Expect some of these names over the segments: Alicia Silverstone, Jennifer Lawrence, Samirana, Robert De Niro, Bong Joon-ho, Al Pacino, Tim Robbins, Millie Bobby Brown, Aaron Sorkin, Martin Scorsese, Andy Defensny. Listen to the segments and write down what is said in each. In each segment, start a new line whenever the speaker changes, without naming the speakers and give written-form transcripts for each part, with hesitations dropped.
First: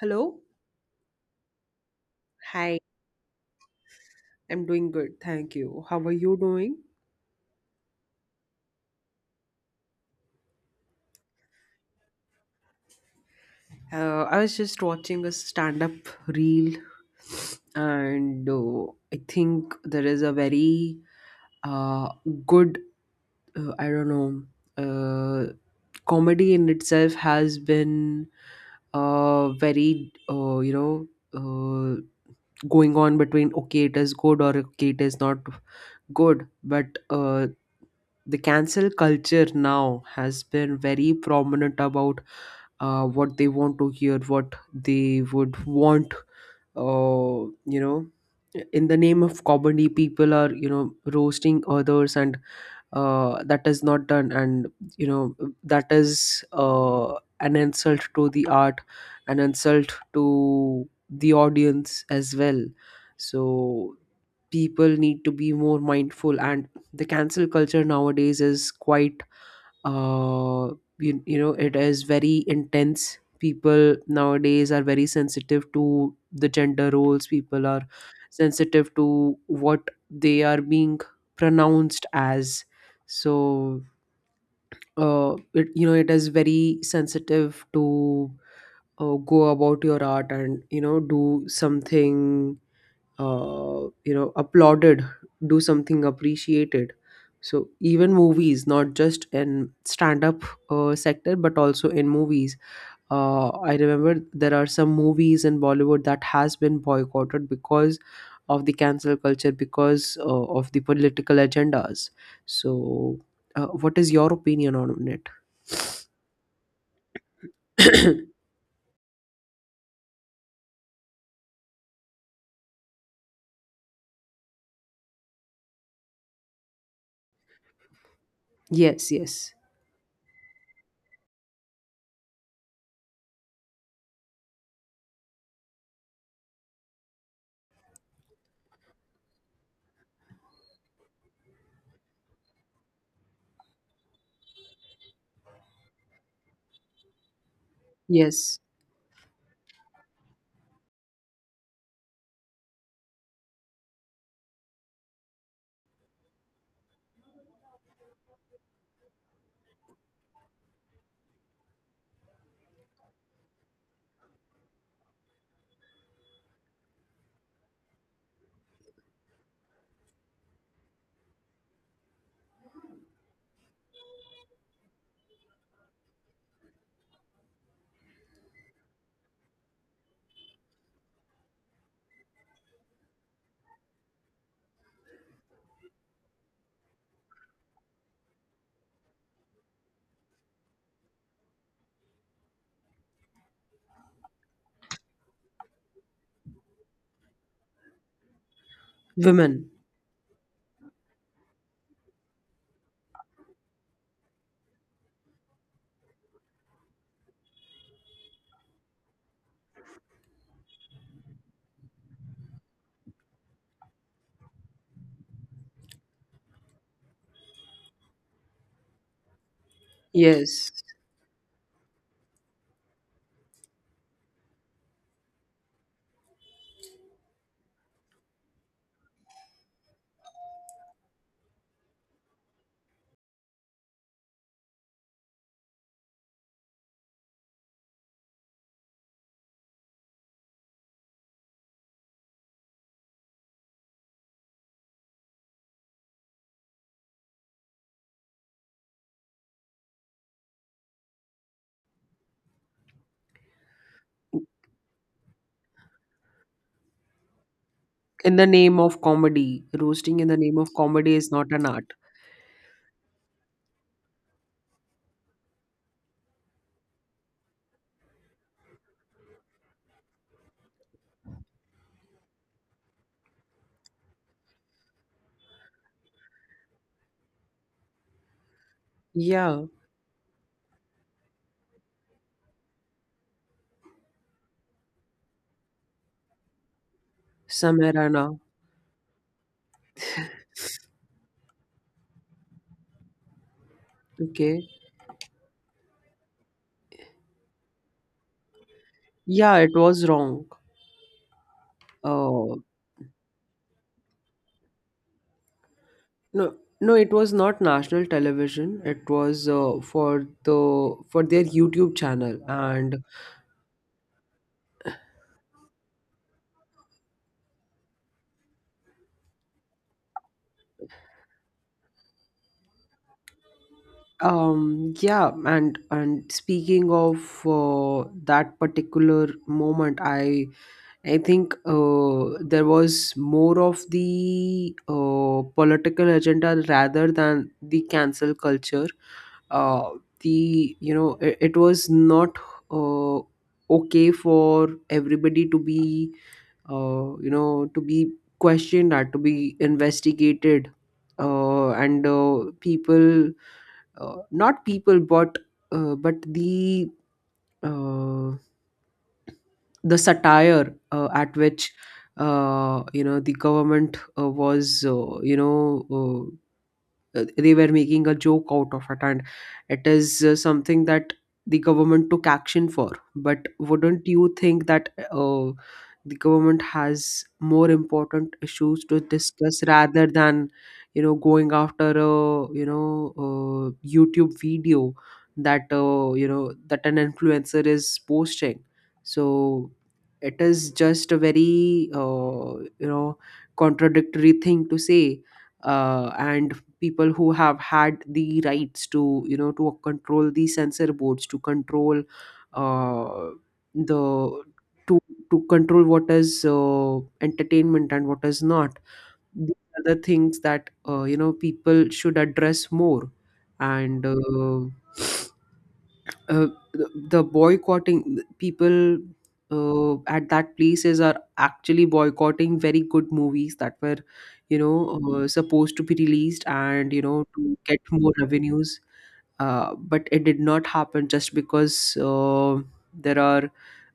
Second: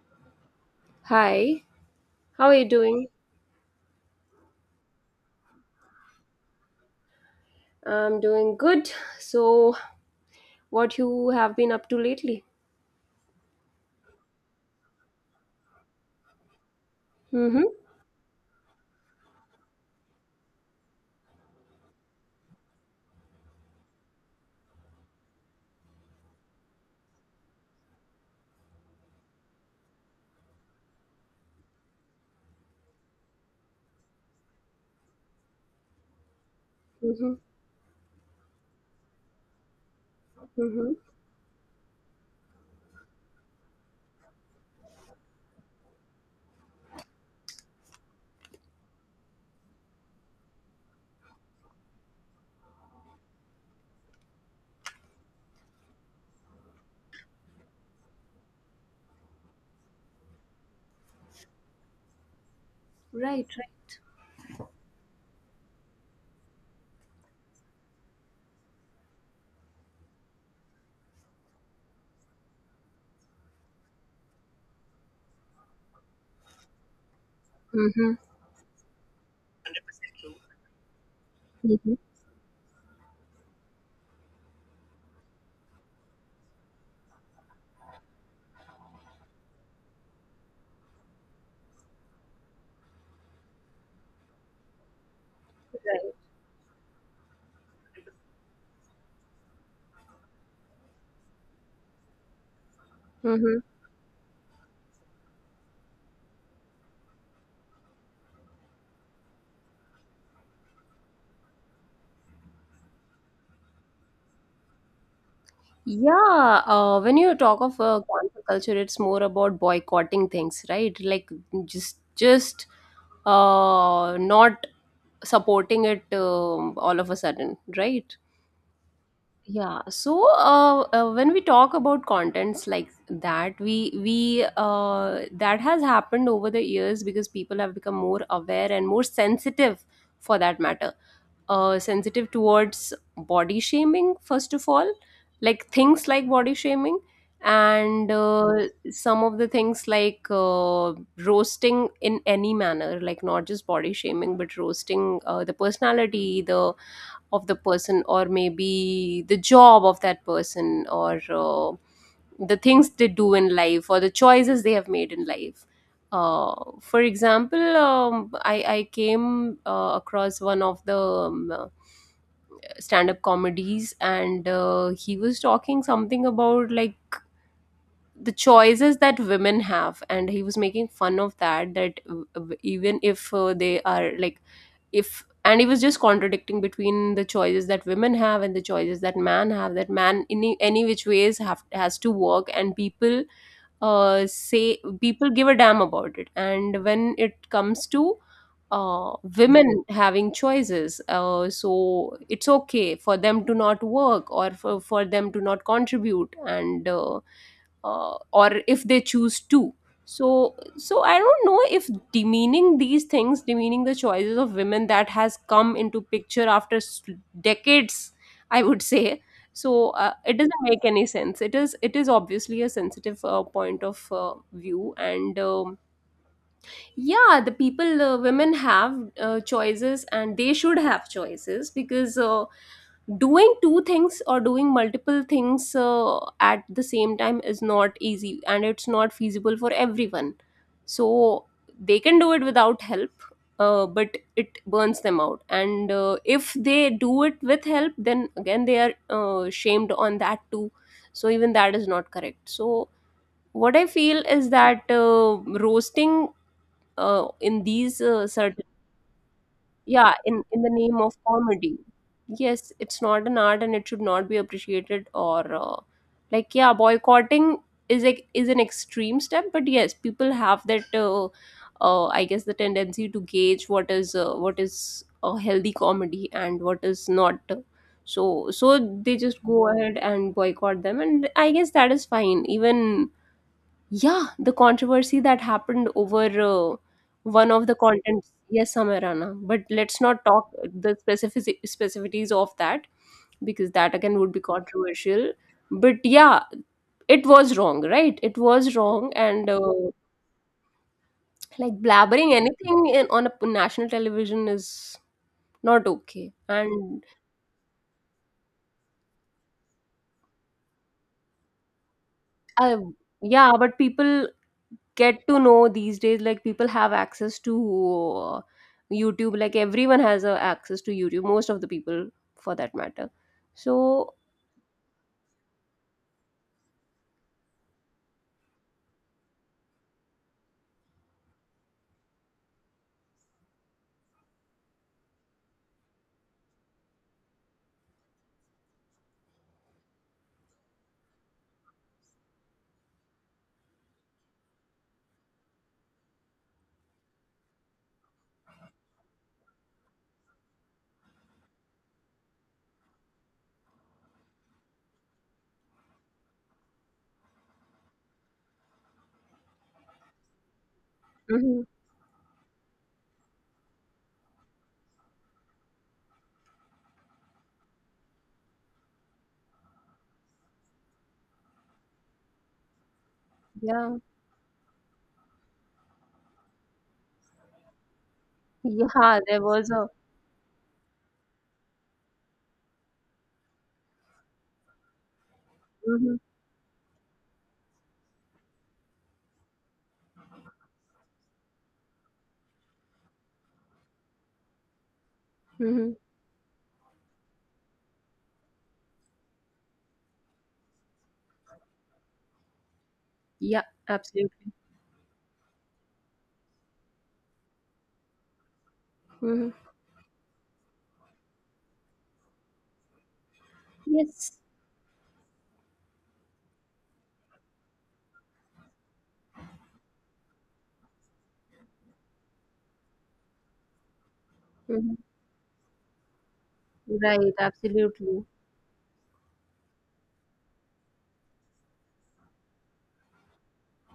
Hello.
Hi, how are you
Hi,
doing?
I'm doing good. Thank you. How are you doing?
I'm doing good. So, what you have been up to lately?
I was just watching a stand up reel,
Mm-hmm.
and I think there is a very uh, good, I don't know, comedy in itself has been uh, very, uh, you know, uh, going on between okay, it is good or okay, it is not good. But
Mm-hmm.
uh, the cancel culture now has been
Mm-hmm.
very prominent about what they want to hear, what they would want, uh, you know. In the name of comedy, people are roasting others, and that is not done, and you know that is an insult to the art, an insult to the audience as well.
Right, right.
So people need to be more mindful, and the cancel culture nowadays is quite uh, it is very intense. People nowadays are very sensitive to the gender roles. People are
Mm-hmm.
sensitive to what they are being
Mm-hmm.
pronounced as. So it, you know it is very sensitive to go about your art, and do something applauded, do something
Right.
appreciated. So even movies, not just in stand up sector, but also in movies.
Mm-hmm.
I remember there are some movies in Bollywood that has been boycotted because of the cancel culture, because of the political agendas. So what is your opinion on it?
Yeah, when you talk of cancel culture, it's more about boycotting things, right? Like just not supporting it all of a sudden, right?
Yes, yes,
Yeah, so when we talk about contents like that, we that has happened over the years because people have become more aware and more sensitive, for that matter. Sensitive towards body shaming, first of all, like things like body shaming, and
yes.
some of the things like roasting in any manner, like not just body shaming, but roasting the personality, the of the person, or maybe the job of that person, or the things they do in life or the choices they have made in life. uh, for example, I came across one of the stand-up comedies, and he was talking something about like the choices that women have, and he was making fun of that even if they are like if, and he was just contradicting between the choices that women have and the choices that man have, that man in any which ways have has to work, and people say people give a damn about it. And when it comes to uh
Women.
women having choices, so it's okay for them to not work, or for them to not contribute, and or if they choose to. So I don't know if demeaning these things, demeaning the choices of women, that has come into picture after decades, I would say. So it doesn't
Yes.
make any sense. It is obviously a sensitive point of view, and yeah, the people, women have choices, and they should have choices, because doing two things or doing multiple things at the same time is not easy, and it's not feasible for everyone. So they can do it without help, but it burns them out. And if they do it with help, then again they are shamed on that too. So even that is not correct. So what I feel is that roasting in these
In the
certain,
name of comedy.
yeah,
Roasting in the name
in the
of
name
comedy
of
is not an
comedy,
art.
yes, it's not an art, and it should not be appreciated. Or like, yeah, boycotting is like is an extreme step, but yes, people have that I guess the tendency to gauge what is a healthy comedy and what is not. So they just
Yeah,
go ahead and boycott them, and I guess that is fine even. Yeah, the controversy that happened over one of the
Samirana.
contents. Yes, Samirana. But let's not talk the specific specificities of that, because that again would be
Okay.
controversial. But yeah, it was wrong, right? It was wrong. And
Yeah, it was wrong.
like, blabbering
Uh,
anything in, on a national television is not okay.
no, no,
And
it was not national television. It was for their YouTube channel,
uh,
and
yeah, but people get to know these days, like people have access to uh, YouTube. Like everyone has access to YouTube, most of the people, for that matter. So
yeah, and speaking of that particular moment, I think there was more of the political agenda rather than the cancel culture. Uh, the you know it, it was not uh, okay for everybody to be to be questioned or to be investigated. And People, not people but uh, the satire at
mhm,
which the government was you know they were making a joke out of it, and it is something that the government took action for. But
yeah,
wouldn't you think that the government has more important issues to
yeah, there
discuss
was a
rather than going after a YouTube video that
mhm.
that an influencer is posting? So it is just a very contradictory thing to say.
Mhm.
And people who have had the rights to to control the censor boards, to control uh,
Yeah.
the
Absolutely.
to to control what is entertainment and what is not.
Hmm.
These are the things that people should address more. And
Yes.
the boycotting people at that places are actually boycotting very good movies that were you
Hmm.
know supposed to be released, and
Right.
to get more
Absolutely.
revenues. But it did not happen just because there are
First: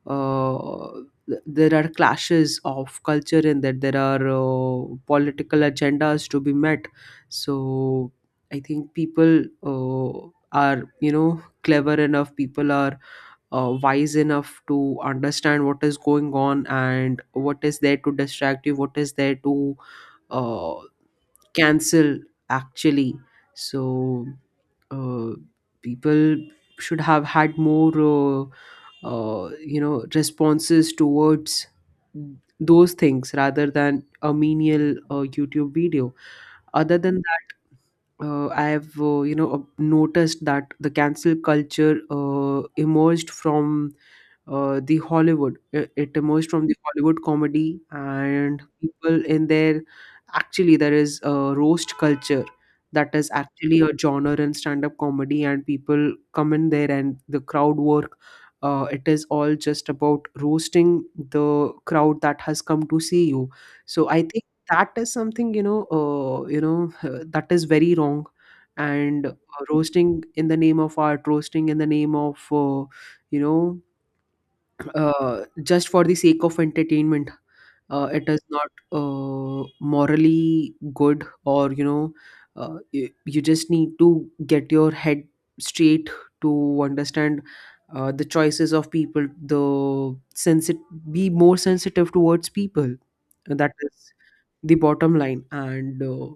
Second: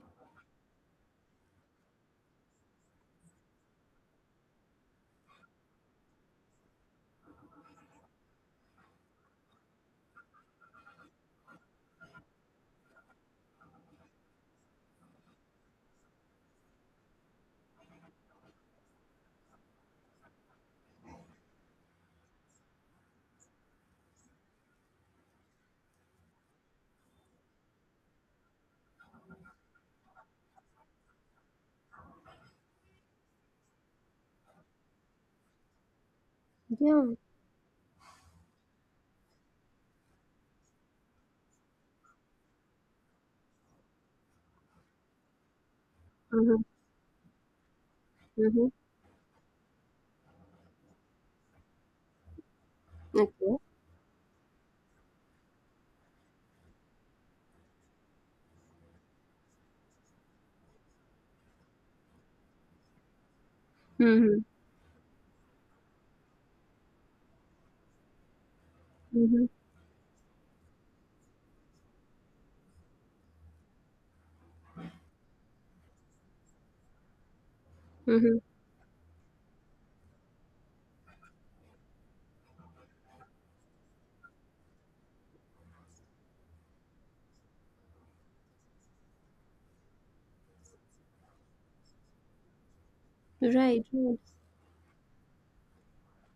uh, there are clashes of culture, and that there are political agendas to be met. So I think people uh, are clever enough, people are wise enough to understand what is going on and what is there to distract you, what is there to uh, cancel, actually. So uh, people should have had more, responses towards those things rather than a menial YouTube video. Other
Yeah.
than I've noticed that the cancel culture emerged from the Hollywood. It emerged
Hmm.
from the Hollywood comedy, and
Hmm.
people in there, actually there is a roast culture that is
Okay.
actually a genre in stand-up comedy, and people come in there and the crowd work. It is all just about roasting the crowd that has come to see you. So I
Hmm.
think that is something, that is very wrong. And
Hmm.
roasting in the name of art, roasting in the name of you know just for the sake of entertainment, it
Hmm.
is not uh, morally good, or you just need to get your head straight to understand the choices of people, the sensit be more sensitive towards people, that
Right.
is
Hmm.
the bottom line. And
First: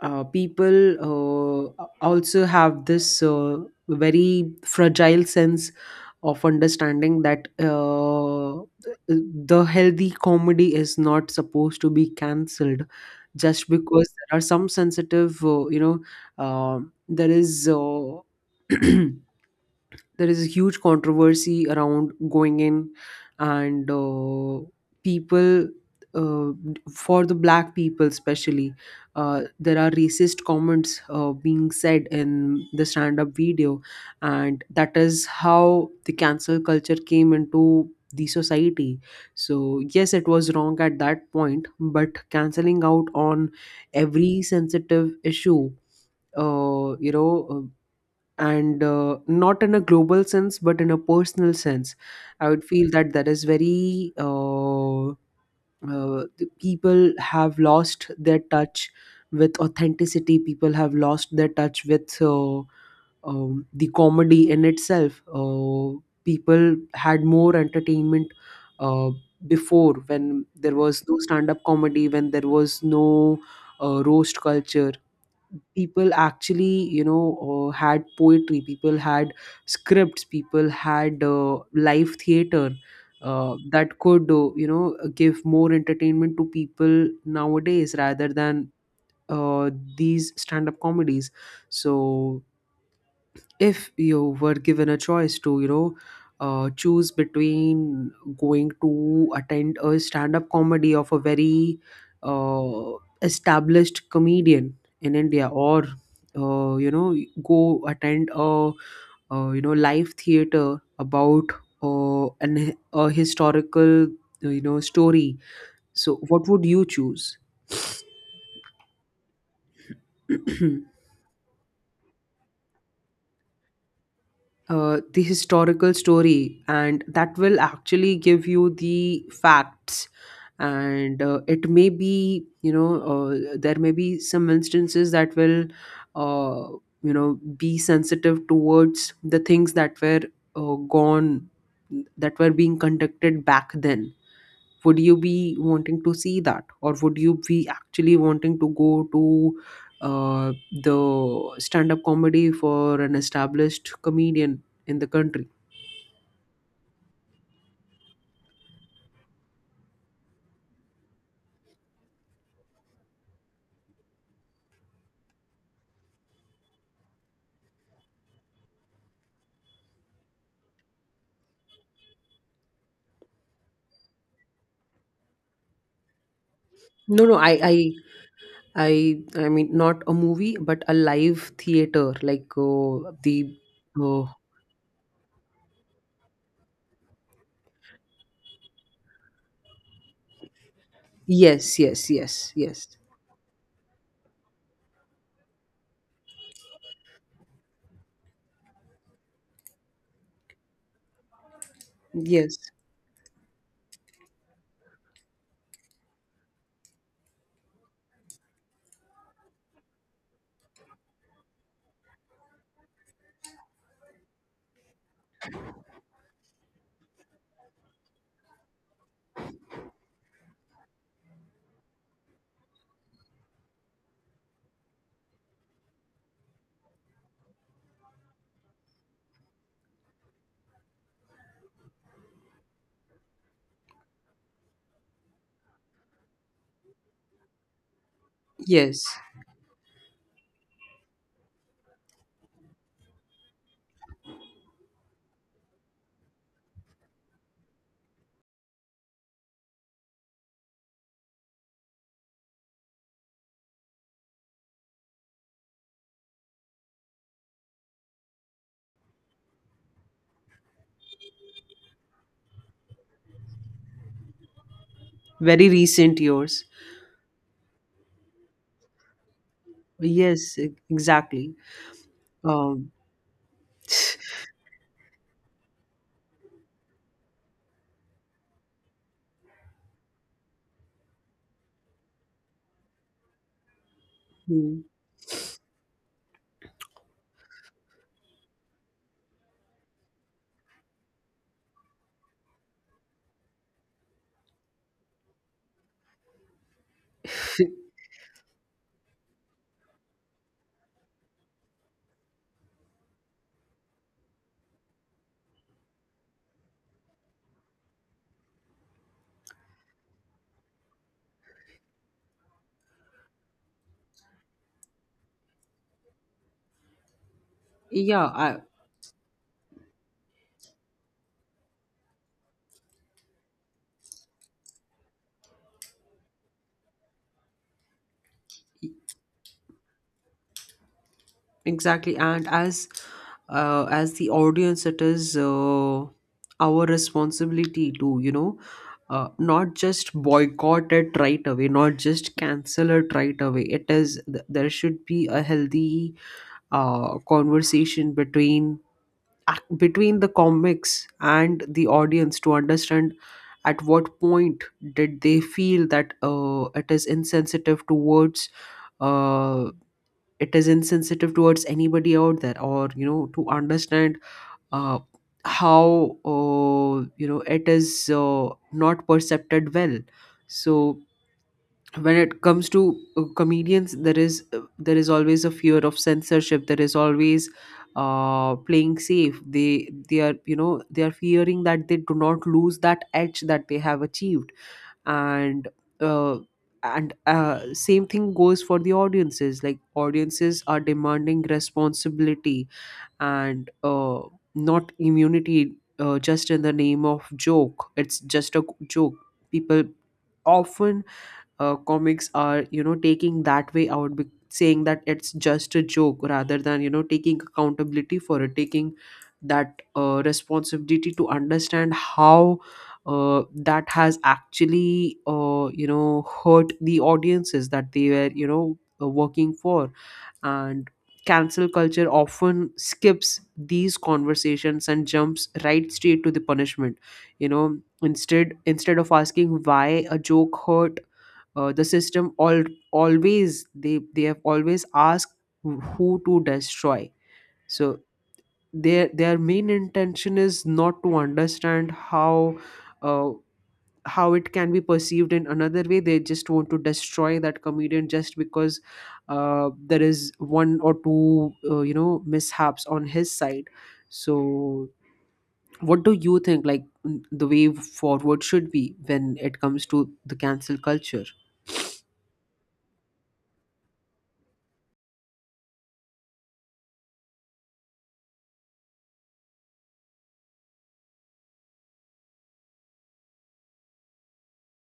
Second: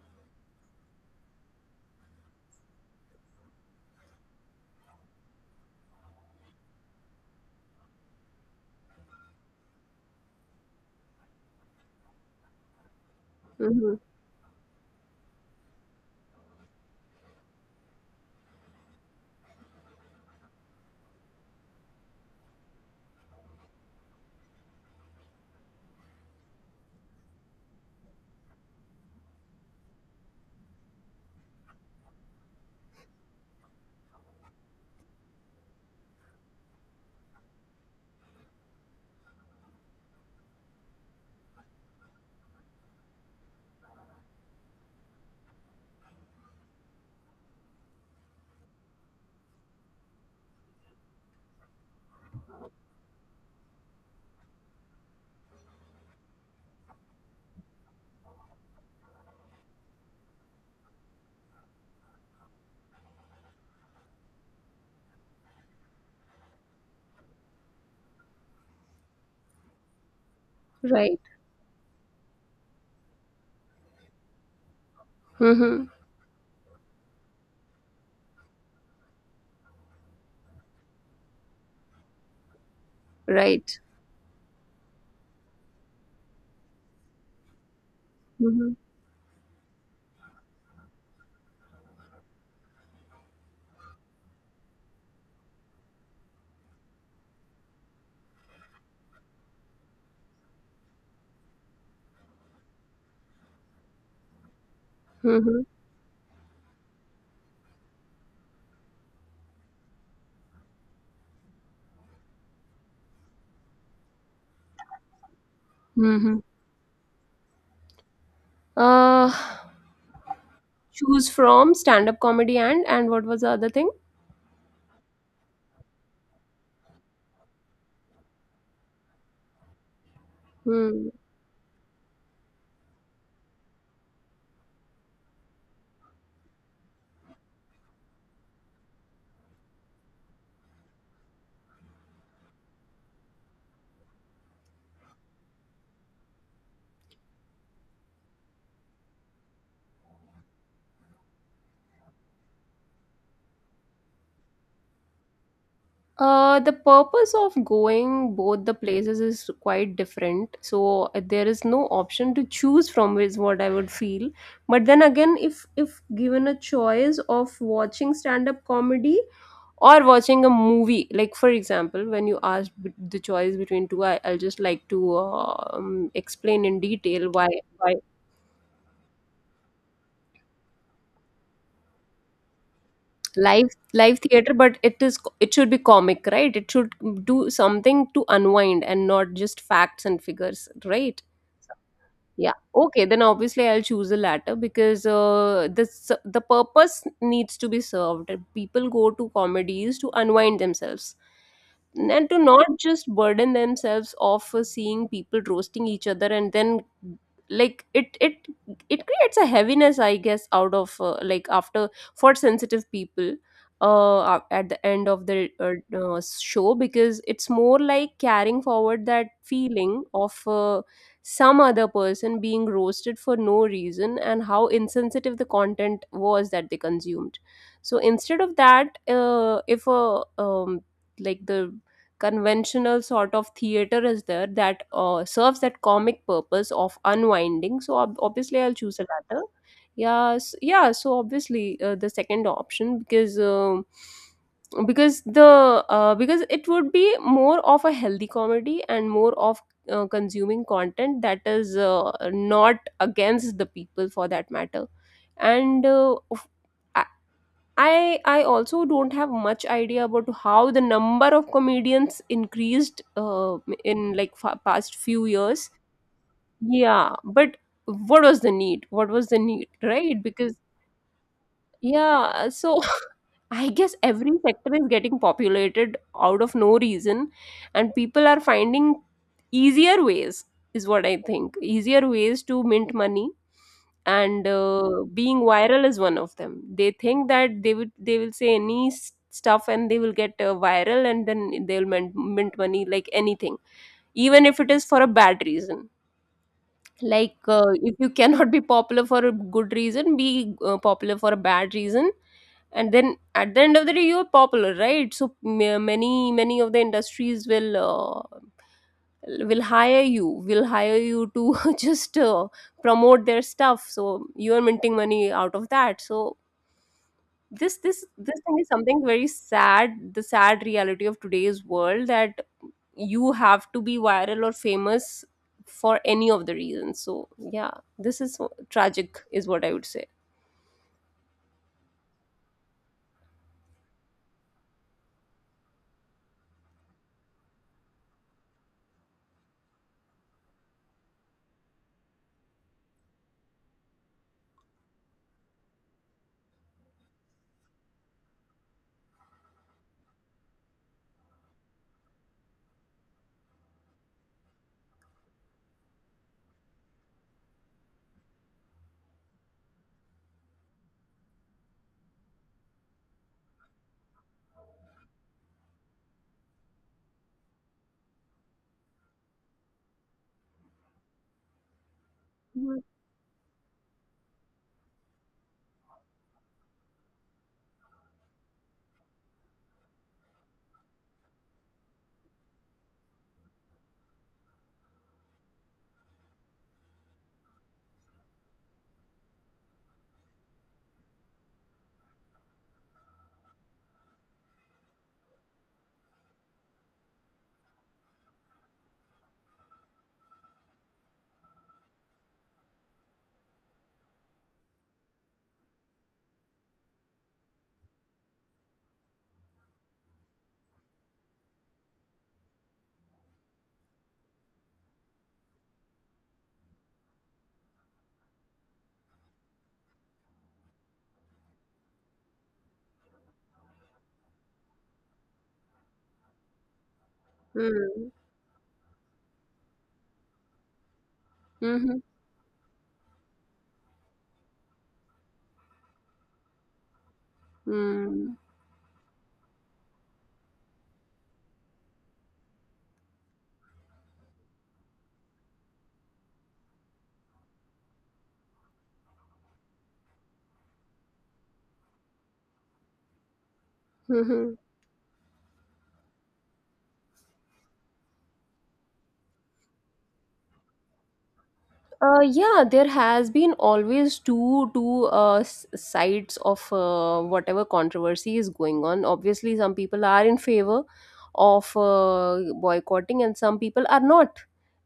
people also have this very fragile sense of understanding that the healthy comedy is not supposed to be cancelled just because there are some sensitive, there is there is a huge controversy around going in. And people, uh, for the black people especially, there are racist comments being said in the stand up video, and that is how the cancel culture came into the society. So yes, it was wrong at that point, but canceling out on every sensitive issue, uh, you know uh, and not in a global sense but in a personal sense, I would feel that that is very the people have lost their touch with authenticity, people have lost their touch with the comedy in itself. People had more entertainment uh, before, when there was no
Right.
stand-up comedy, when there was no roast culture.
Hmm.
People actually had poetry, people had scripts, people had live theater
Right.
that could give more entertainment to people nowadays rather than
Hmm.
uh, these stand-up comedies. So if you were given a choice to choose between going to attend a stand-up comedy of a very uh, established comedian in India,
Hmm.
or go attend a live theater about an a historical, story, so
Hmm.
what would you choose?
uh, Choose from stand-up comedy and what was the other thing?
The historical story, and that will actually give you the facts.
Hmm.
And it may be, there may be some instances that will uh, be sensitive towards the things that were gone, that were being conducted back then. Would you be wanting to see that, or would you be actually wanting to go to uh, the stand up comedy for an established comedian in the country?
The purpose of going both the places is quite different. So there is no option to choose from is what I would feel. But then again, if given a choice of watching stand-up comedy or watching a movie, like for example, when you asked the choice between two, I'll just like to explain in
No,
detail
no,
why why
i I mean not a movie but a live theater, like the
live
uh,
theater, but it is it should be comic, right? It should do something to unwind and not just facts and figures, right?
yes, yes, yes,
Yeah.
yes,
Okay. Then obviously I'll choose the latter, because the the purpose needs to be served. People go to comedies to unwind themselves, and to
yes,
not just burden themselves off seeing people roasting each other. And then, like, it creates a heaviness, I guess, out of like, after, for sensitive people, at the end of the show, because it's more like carrying forward that feeling of some other person being roasted for no reason, and how insensitive the content was that they consumed. So instead of that, if a like the conventional sort of theater is there, that serves that comic purpose of unwinding, so obviously I'll choose
yes,
the latter. Yeah, so obviously the second option, because the because it would be more of a healthy comedy, and more of consuming content that is not against the people, for that matter. And I I also don't have much idea about how the number of comedians increased in like past few years.
very recent years.
Yeah, but what was the need? What was the need, right? Because
Yes, exactly.
yeah, so
um
I guess every sector is getting populated out of no reason, and people are finding easier ways, is what I think. Easier ways to mint money, and
Hmm.
being viral is one of them. They think that they will say any stuff, and they will get viral, and then they'll mint money like anything, even if it is for a bad reason. Like if you cannot be popular for a good reason, be popular for a bad reason, and then at the end of the day you're popular, right? So many of the industries will hire you, will hire you to just promote their stuff, so you're minting money out of that. So this this
Yeah.
this thing is something very sad, the sad reality of today's world, that you have to be viral or famous for any of the reasons. So yeah, this is tragic, is what I would say.
Exactly, and as the audience, it is our responsibility to not just boycott it right away, not just cancel it right away. There should be a healthy conversation between, between the comics and the audience to understand at what point did they feel that it is insensitive uh, towards anybody out there, or to understand uh, how it is not percepted well. So when it comes
Mm-hmm.
to comedians, there is always a fear of censorship, there is always playing safe, they are, they are fearing that they do not lose that edge that they have achieved. And uh, same thing goes for the audiences, like audiences are demanding responsibility and not immunity. Just in the name of joke, it's just a joke. People often, comics are taking that way out, saying that it's just a joke rather than taking accountability for it, taking that responsibility to understand how that has actually hurt the audiences that they were working for. And cancel culture often skips these conversations and jumps right straight to the punishment. you know instead of asking why a joke hurt, the
Mm-hmm.
system, all always they have always asked who to destroy. So their main intention is not to understand uh, how it can be perceived in another way. They just want to destroy that comedian just because there is one or two mishaps on his side.
Mm-hmm.
So what do you think, like, the way forward should be when it comes to the cancel culture?
Yeah, there has been always two sides of whatever controversy is going on. Obviously, some people are in favor of boycotting, and some people are not,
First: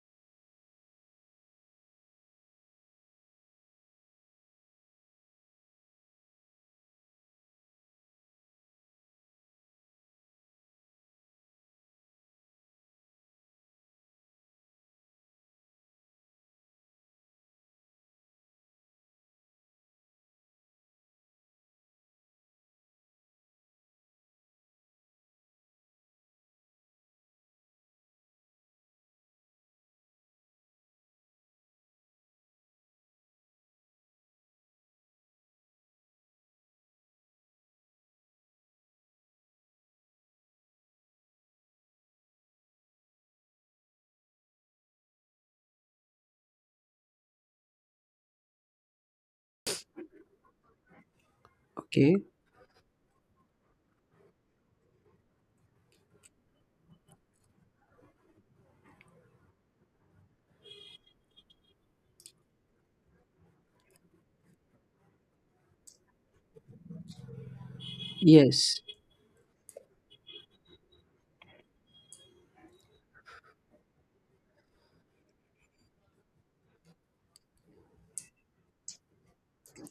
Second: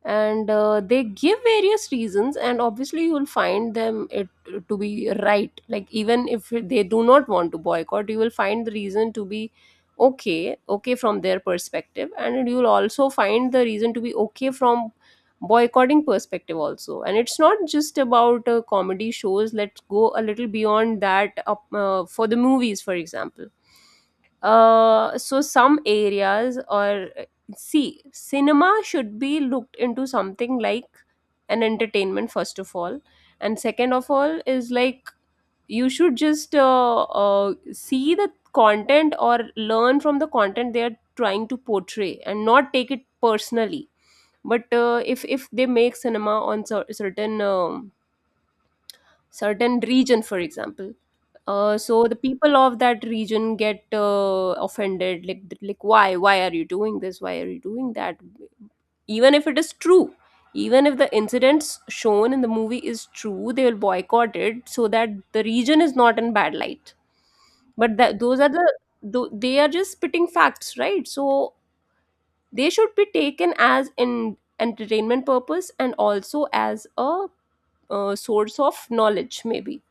and they give various reasons. And obviously, you will find them it to be right. Like even if they do not want to boycott, you will find the reason to be okay from their perspective, and you will also find the reason to be okay from boycotting perspective also. And it's not just about comedy shows. Let's go a little beyond that up, for the movies, for example. So some areas or, see, cinema should be looked into something like an entertainment, first of all, and second of all is like you should just see the content, or learn from the content they are trying to portray, and not take it personally. But if they make cinema on certain certain region, for example, so
Okay.
the people of that region get offended. Like, like, why are you doing this, why are you doing that, even if it is true. Even if the incidents shown in the movie is true, they will boycott it, so that the region is not in bad light. But that, those are the
Yes.
they are just spitting facts, right? So they should be taken as in entertainment purpose, and also as a source of knowledge, maybe.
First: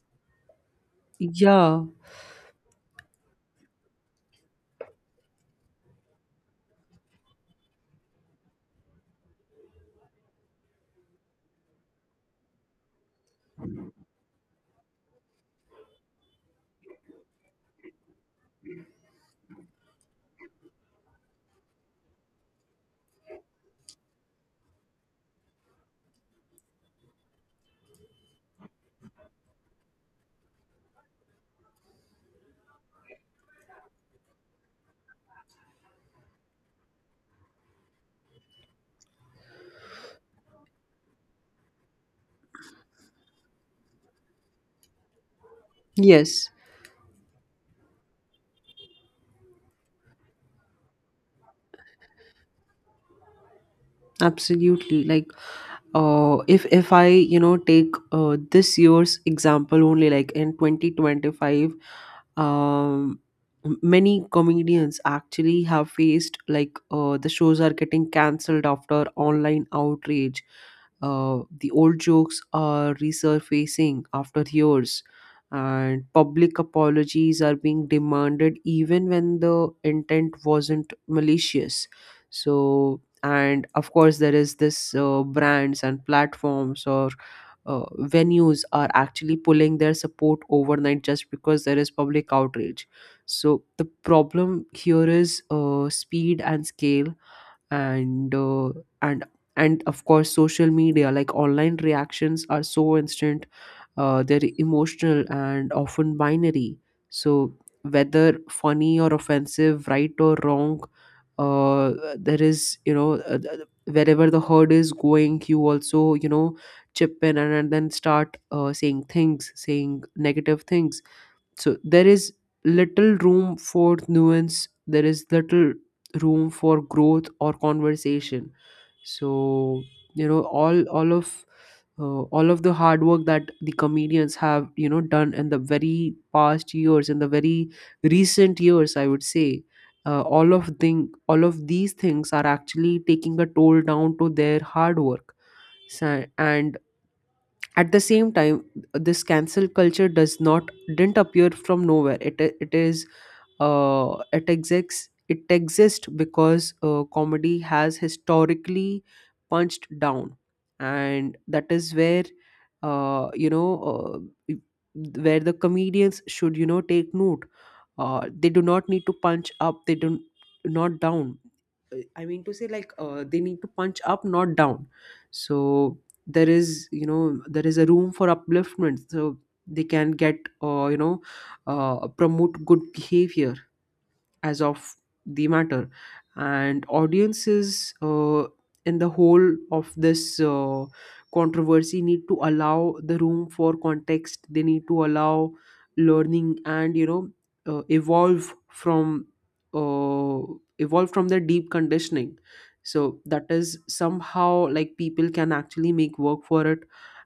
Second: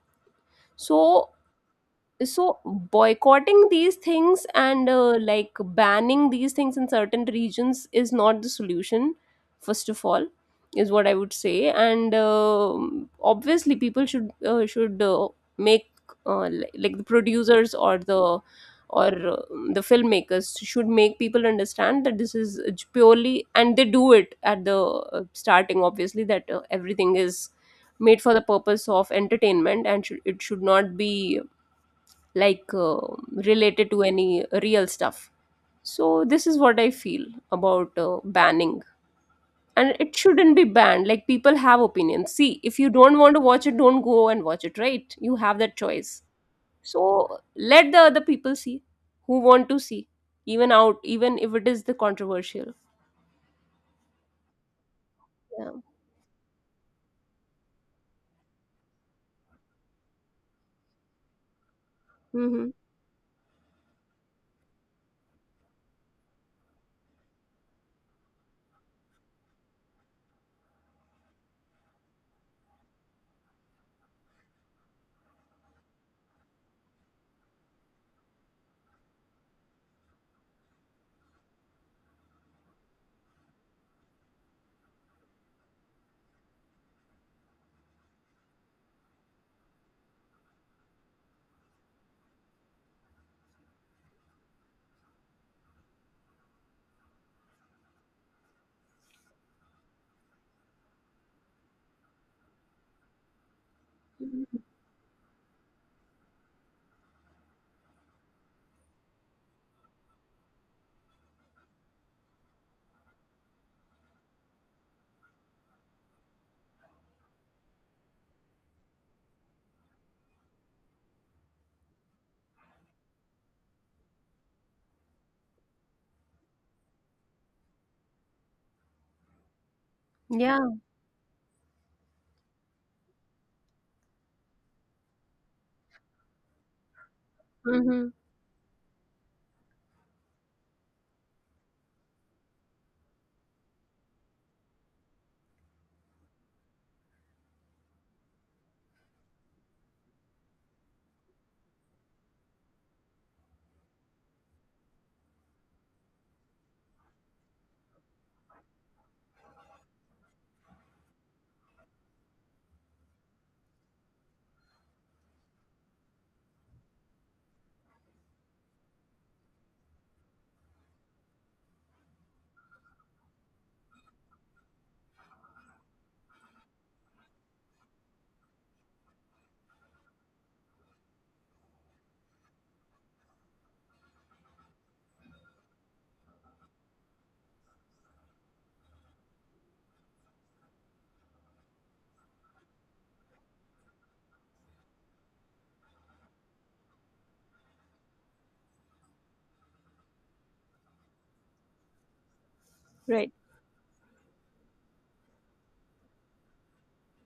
so
Yeah.
so boycotting these things, and like, banning these things in certain regions is not the solution, first of all, is what I would say. And obviously people should make like the producers or the filmmakers should make people understand that this is purely, and they do it at the starting obviously, that everything is made for the purpose of entertainment, and it should not be like related to any real stuff. So this is what I feel about banning, and it shouldn't be banned. Like, people have opinions. See, if you don't want to watch it, don't go and watch it, right? You have that choice.
Yes.
So let the other people see who want to see, even if it is the controversial.
Absolutely. Like,
Yeah.
if I take this year's example only, like in 2025,
Mm-hmm.
um, many comedians actually have faced, like the shows are getting cancelled after online outrage. The old jokes are resurfacing after years, and public apologies are being demanded even when the intent wasn't malicious. And of course there is this brands and platforms or venues are actually pulling their support overnight just because there is public outrage. So the problem here is speed and scale, and uh, and and of course social media, like online reactions are so instant. They're emotional and often binary. So, whether funny or offensive, right or wrong, uh, there is, you know, th- wherever the herd is going, you also, chip in, and then start saying negative things. So there is little room for nuance, there is little room for growth or conversation. So you know
Yeah.
all all of all of the hard work that the comedians have, you know, done in the very past years, in the very
Mm-hmm.
recent years, I would say, all of these things are actually taking a toll down to their hard work. Sa- and at the same time, this cancel culture does not didn't appear from nowhere. It is uh, it exists. It exists because comedy has historically punched down, and that is where uh, you know uh, where the comedians should, you know, take note. Uh, they do not need to punch up they do not down I mean to say, like, they need to punch up, not down. So there is, you know, there is a room for upliftment. So they can get promote good behavior, as of the matter. And audiences, in the whole of this controversy, need to allow the room for context. They need to allow learning, and you know, uh, evolve from uh, evolve from their deep conditioning, so
Right.
that is somehow like people can actually make work for it.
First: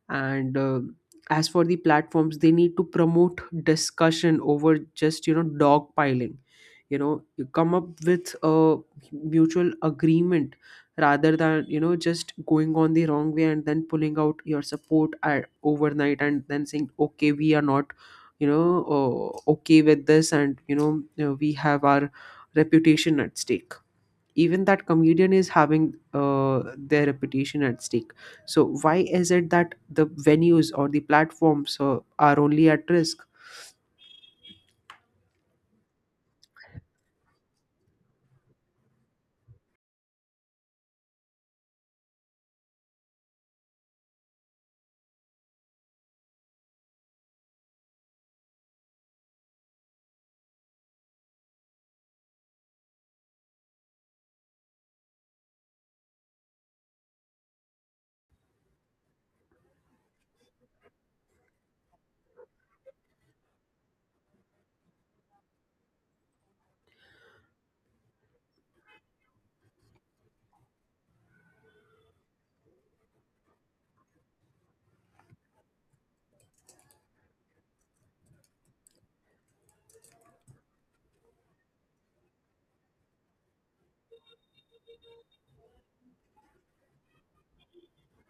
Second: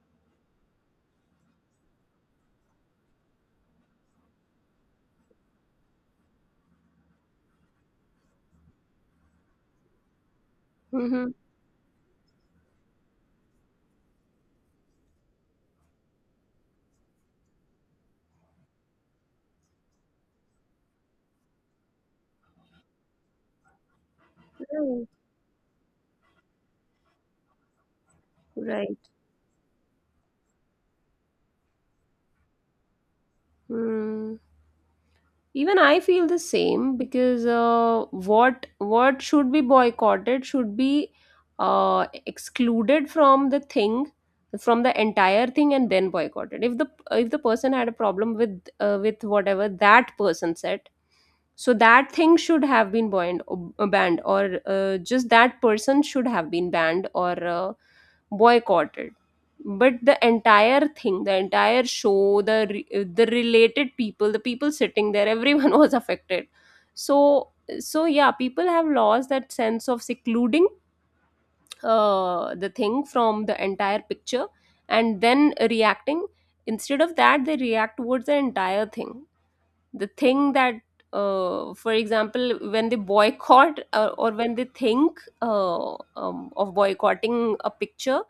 And as for the platforms, they need to promote discussion over just, you know, dog piling. You know, you come up with a mutual agreement,
Mm-hmm.
rather than, you know, just going on the wrong way and then pulling out your support at overnight and then saying, okay, we are not, you know, okay with this, and you know, we have our reputation at stake. Even that
Right.
comedian is having their reputation at stake. So why
Right.
is it that the venues or the platforms are only at risk?
Mm. Even I feel the same because uh, what what should be boycotted should be uh, excluded from the thing, from the entire thing, and then boycotted. If the if the person had a problem with whatever that person said, so that thing should have been banned or just that person should have been banned or boycotted. But the entire thing, the entire show, the the related people, the people sitting there, everyone was affected. So so yeah, people have lost that sense of secluding the thing from the entire picture and then reacting. Instead of that, they react towards the entire thing, the thing that, for example, when they boycott, or when they think, of boycotting a picture.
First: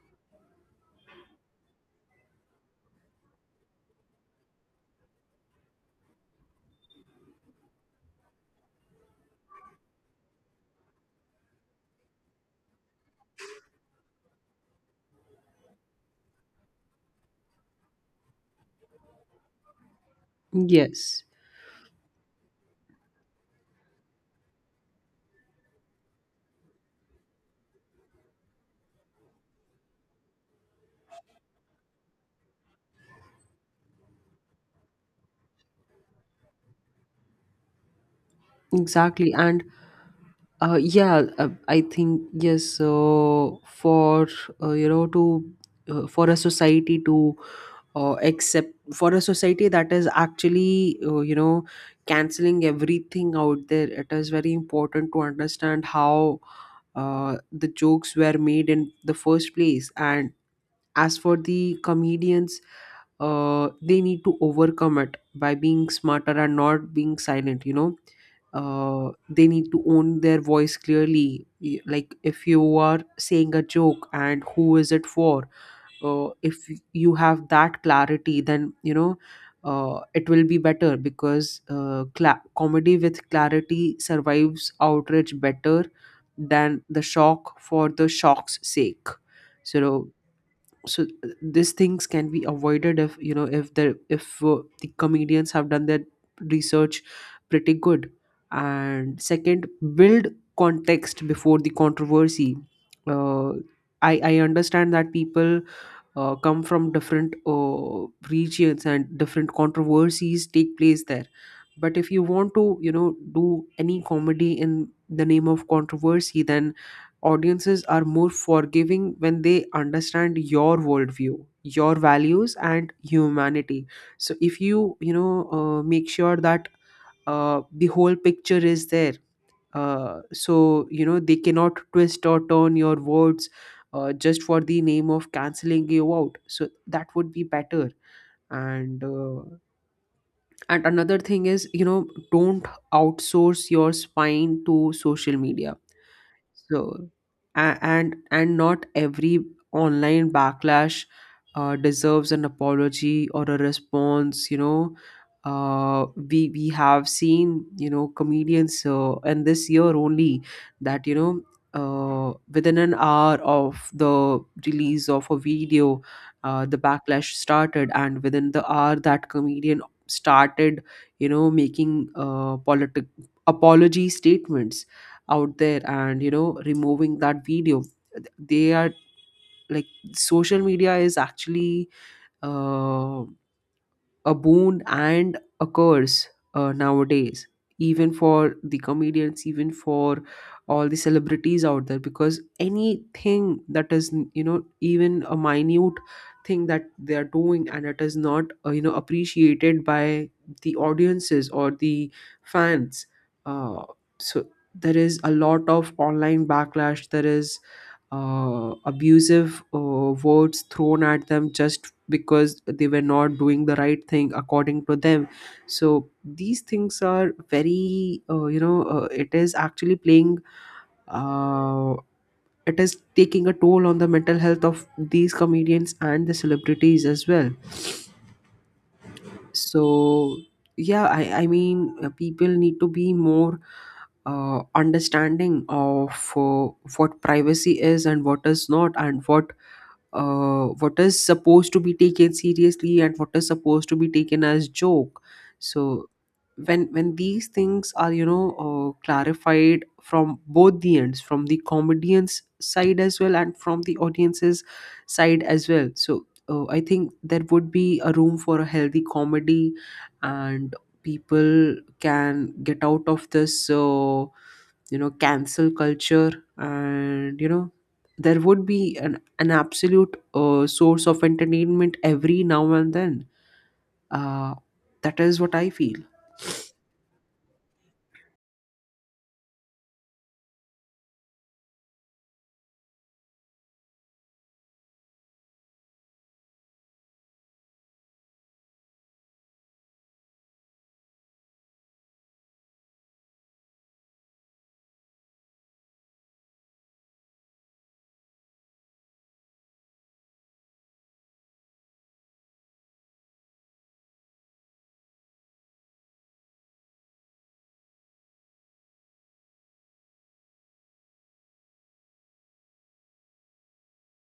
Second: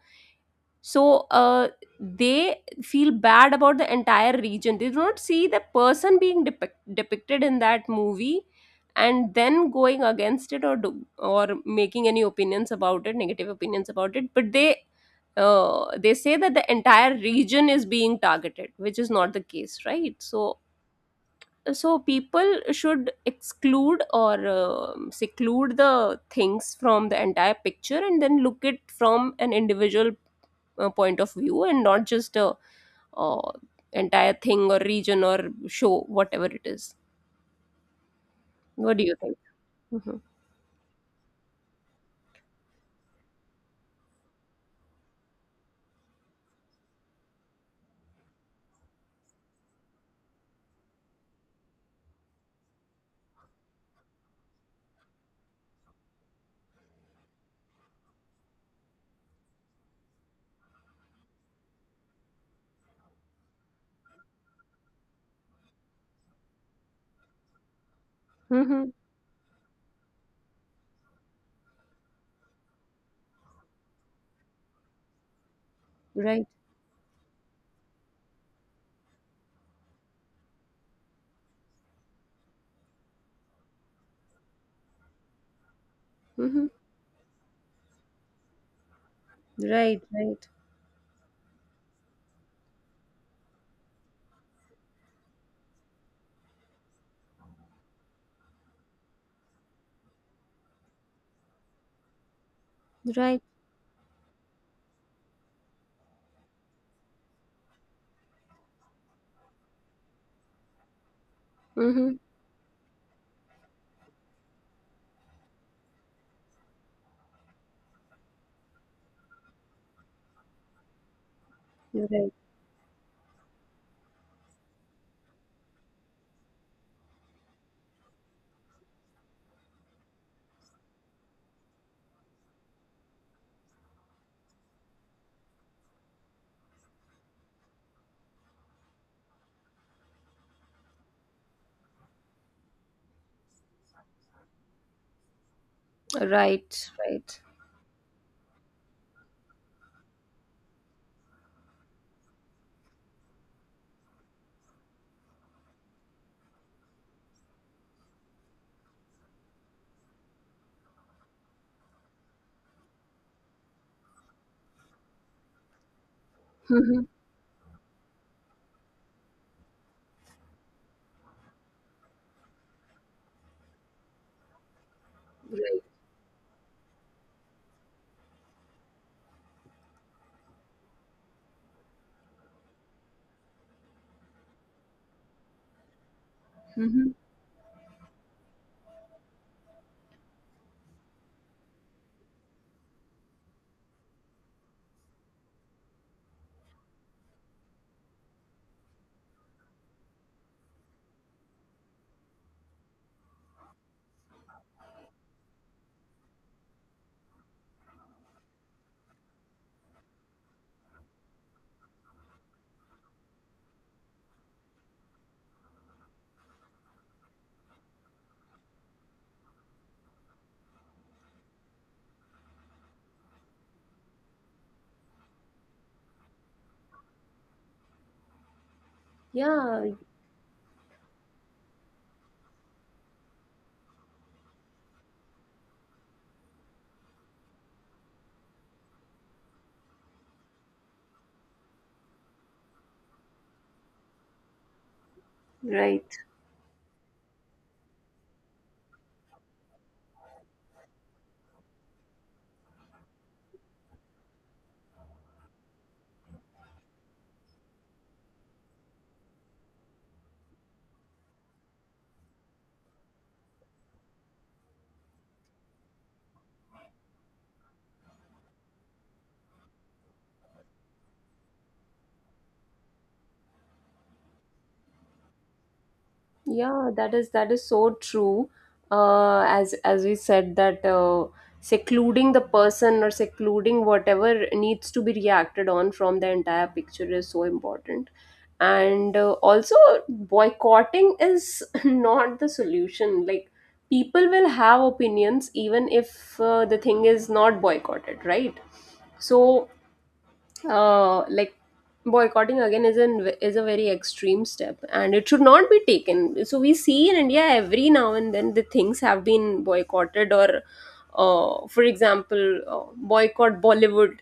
So they feel bad about the entire region. They do not see the person being depicted in that movie and then going against it or or making any opinions about it, negative opinions about it, but they, they say that the entire region is being targeted, which is not the case, right? So
Yes,
so people should exclude or seclude the things from the entire picture and then look it from an individual point of view, and not just a, uh, entire thing or region or show, whatever it is. What do you
exactly.
think?
And
Mm-hmm.
Yeah, I think yes. So for you know to for a society to accept, for a society that is actually canceling everything out there, it is very important to understand how the jokes were made in the first place. And as for the comedians, they need to overcome it by being smarter and not being silent, you know.
Hmm.
They need to own their voice clearly. Like, if you are saying a joke, and who is it for?
Right.
If you have that clarity, then you know it will be better, because comedy with clarity survives outrage better
Mm-hmm.
than the shock for the shock's sake.
Right,
so
right.
so uh, these things can be avoided if, you know, if the comedians have done their research pretty good, and second, build context before the controversy.
Right.
Uh, i i understand that people come from different regions and different controversies take place there, but
Mm-hmm.
if you want to, you know, do any comedy in the name of controversy, then audiences are more forgiving when they understand your worldview, your
Right,
values and humanity. So if you, you know, make sure that the whole picture is there, so you know they cannot twist or turn your words just for the name of canceling you out, so that would be better. And and another thing is, you know, don't outsource your spine to social media.
right.
So,
Right.
and not every online backlash deserves an apology or a response. You know, we have seen, you know, comedians, and this year only, that you know, within an hour of the release of a video, the
Mm-hmm.
backlash started, and within the hour that comedian started, you know, making politic apology statements out there,
Right.
and you know, removing that video. They are, like, social media is actually uh, a boon and a curse
Mm-hmm.
nowadays, even for the comedians, even for all the celebrities out there, because anything that is, you know, even a minute thing that they are doing, and it is not appreciated by the audiences or the fans. uh, so there is a lot of online backlash, there is abusive words thrown at them just because they were not doing the right thing according to them. So these things are very it is actually playing, uh, it is taking a toll on the mental health of these comedians and the celebrities as well.
Yeah.
So yeah, I mean, people need to be more understanding of uh, what privacy is and what is not, and what is supposed to be taken seriously and what is supposed to be taken as joke. So
Right.
when these things are, you know, clarified from both the ends, from the comedian's side as well and from the audience's side as well, so I think there would be a room for a healthy comedy, and people can get out of this cancel culture, and you know, there would be an absolute source of entertainment every now and then. uh, that is what I feel.
Yeah, that is so true. As we said that, secluding the person or secluding whatever needs to be reacted on from the entire picture is so important. And also, boycotting is not the solution. Like, people will have opinions even if the thing is not boycotted, right? So like, boycotting again is an is a very extreme step and it should not be taken. So we see in India every now and then, the things have been boycotted. Or for example, boycott Bollywood,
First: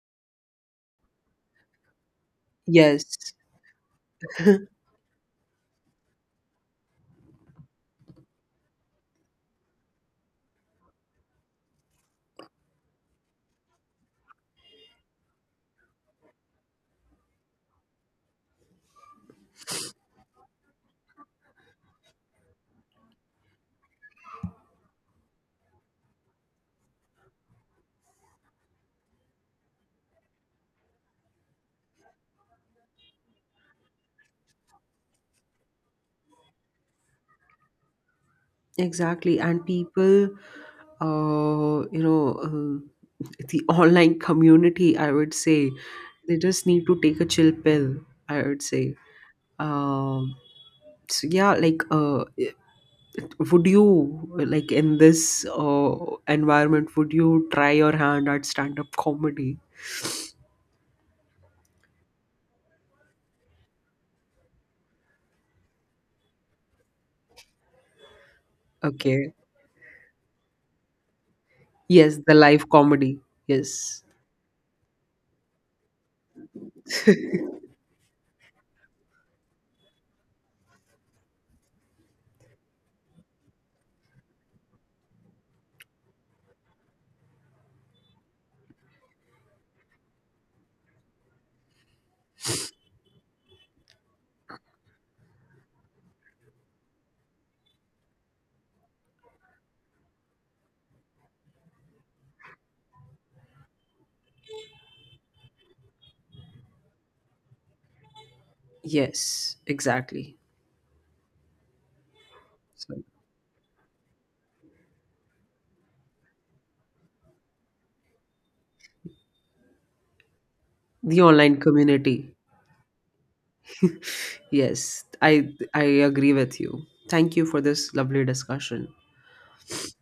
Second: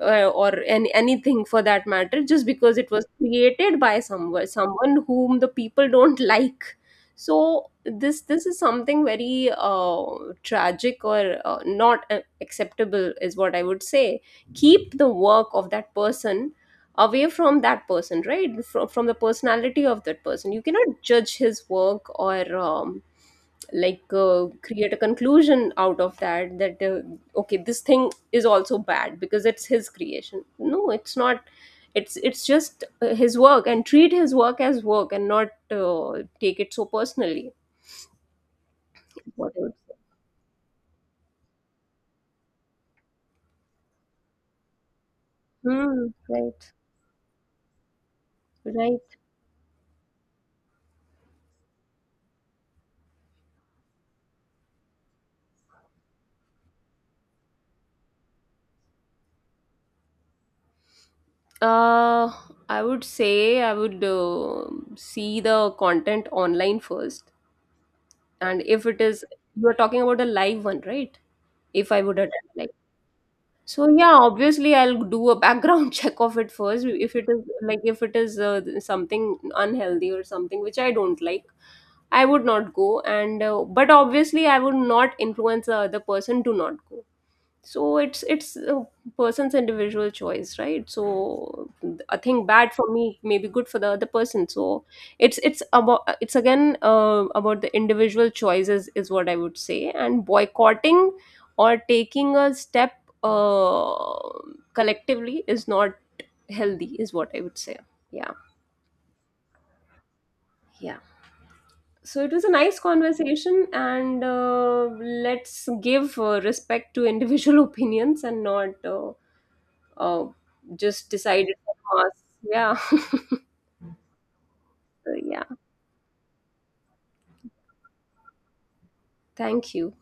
or anything for that matter, just because it was
Yes,
created by someone whom the people don't like. So this is something very tragic or not acceptable is what I would say. Keep the work of that person away from that person. Right, from the personality of that person you cannot judge his work, or like create a conclusion out of that, that okay this thing is also bad because it's his creation. No, it's not. It's it's just his work, and treat his work as work and not take it so personally.
exactly.
What I
And
would say.
people, uh, you know the online community, I would say,
Hmm,
they
right.
just need to take a chill pill, I would say.
Right.
um so yeah like uh Would you, like, in this environment, would you try your hand at stand up comedy?
uh I would say, I would see the content online first. And if it is,
Okay.
you are talking about a live one, right? If I
Yes,
would
the live
attend.
comedy.
So
Yes.
yeah, obviously I'll do a background check of it first. If it is like if it is something unhealthy or something which I don't like, I would not go. And but obviously I would not influence the other person to not go. So it's a person's individual choice, right? So a thing bad for me may be good for the other person. So it's about, it's again about the individual choices is what I would say. And boycotting or taking a step, uh, collectively, is not healthy is what I would say. Yeah.
Yes, exactly.
Yeah. So it was a nice
So
conversation and let's give respect to individual opinions, and not uh, just
the online
decided for
community.
us. Yeah.
Yes,
So, yeah.
I agree with you. Thank you for this lovely discussion.
Thank you.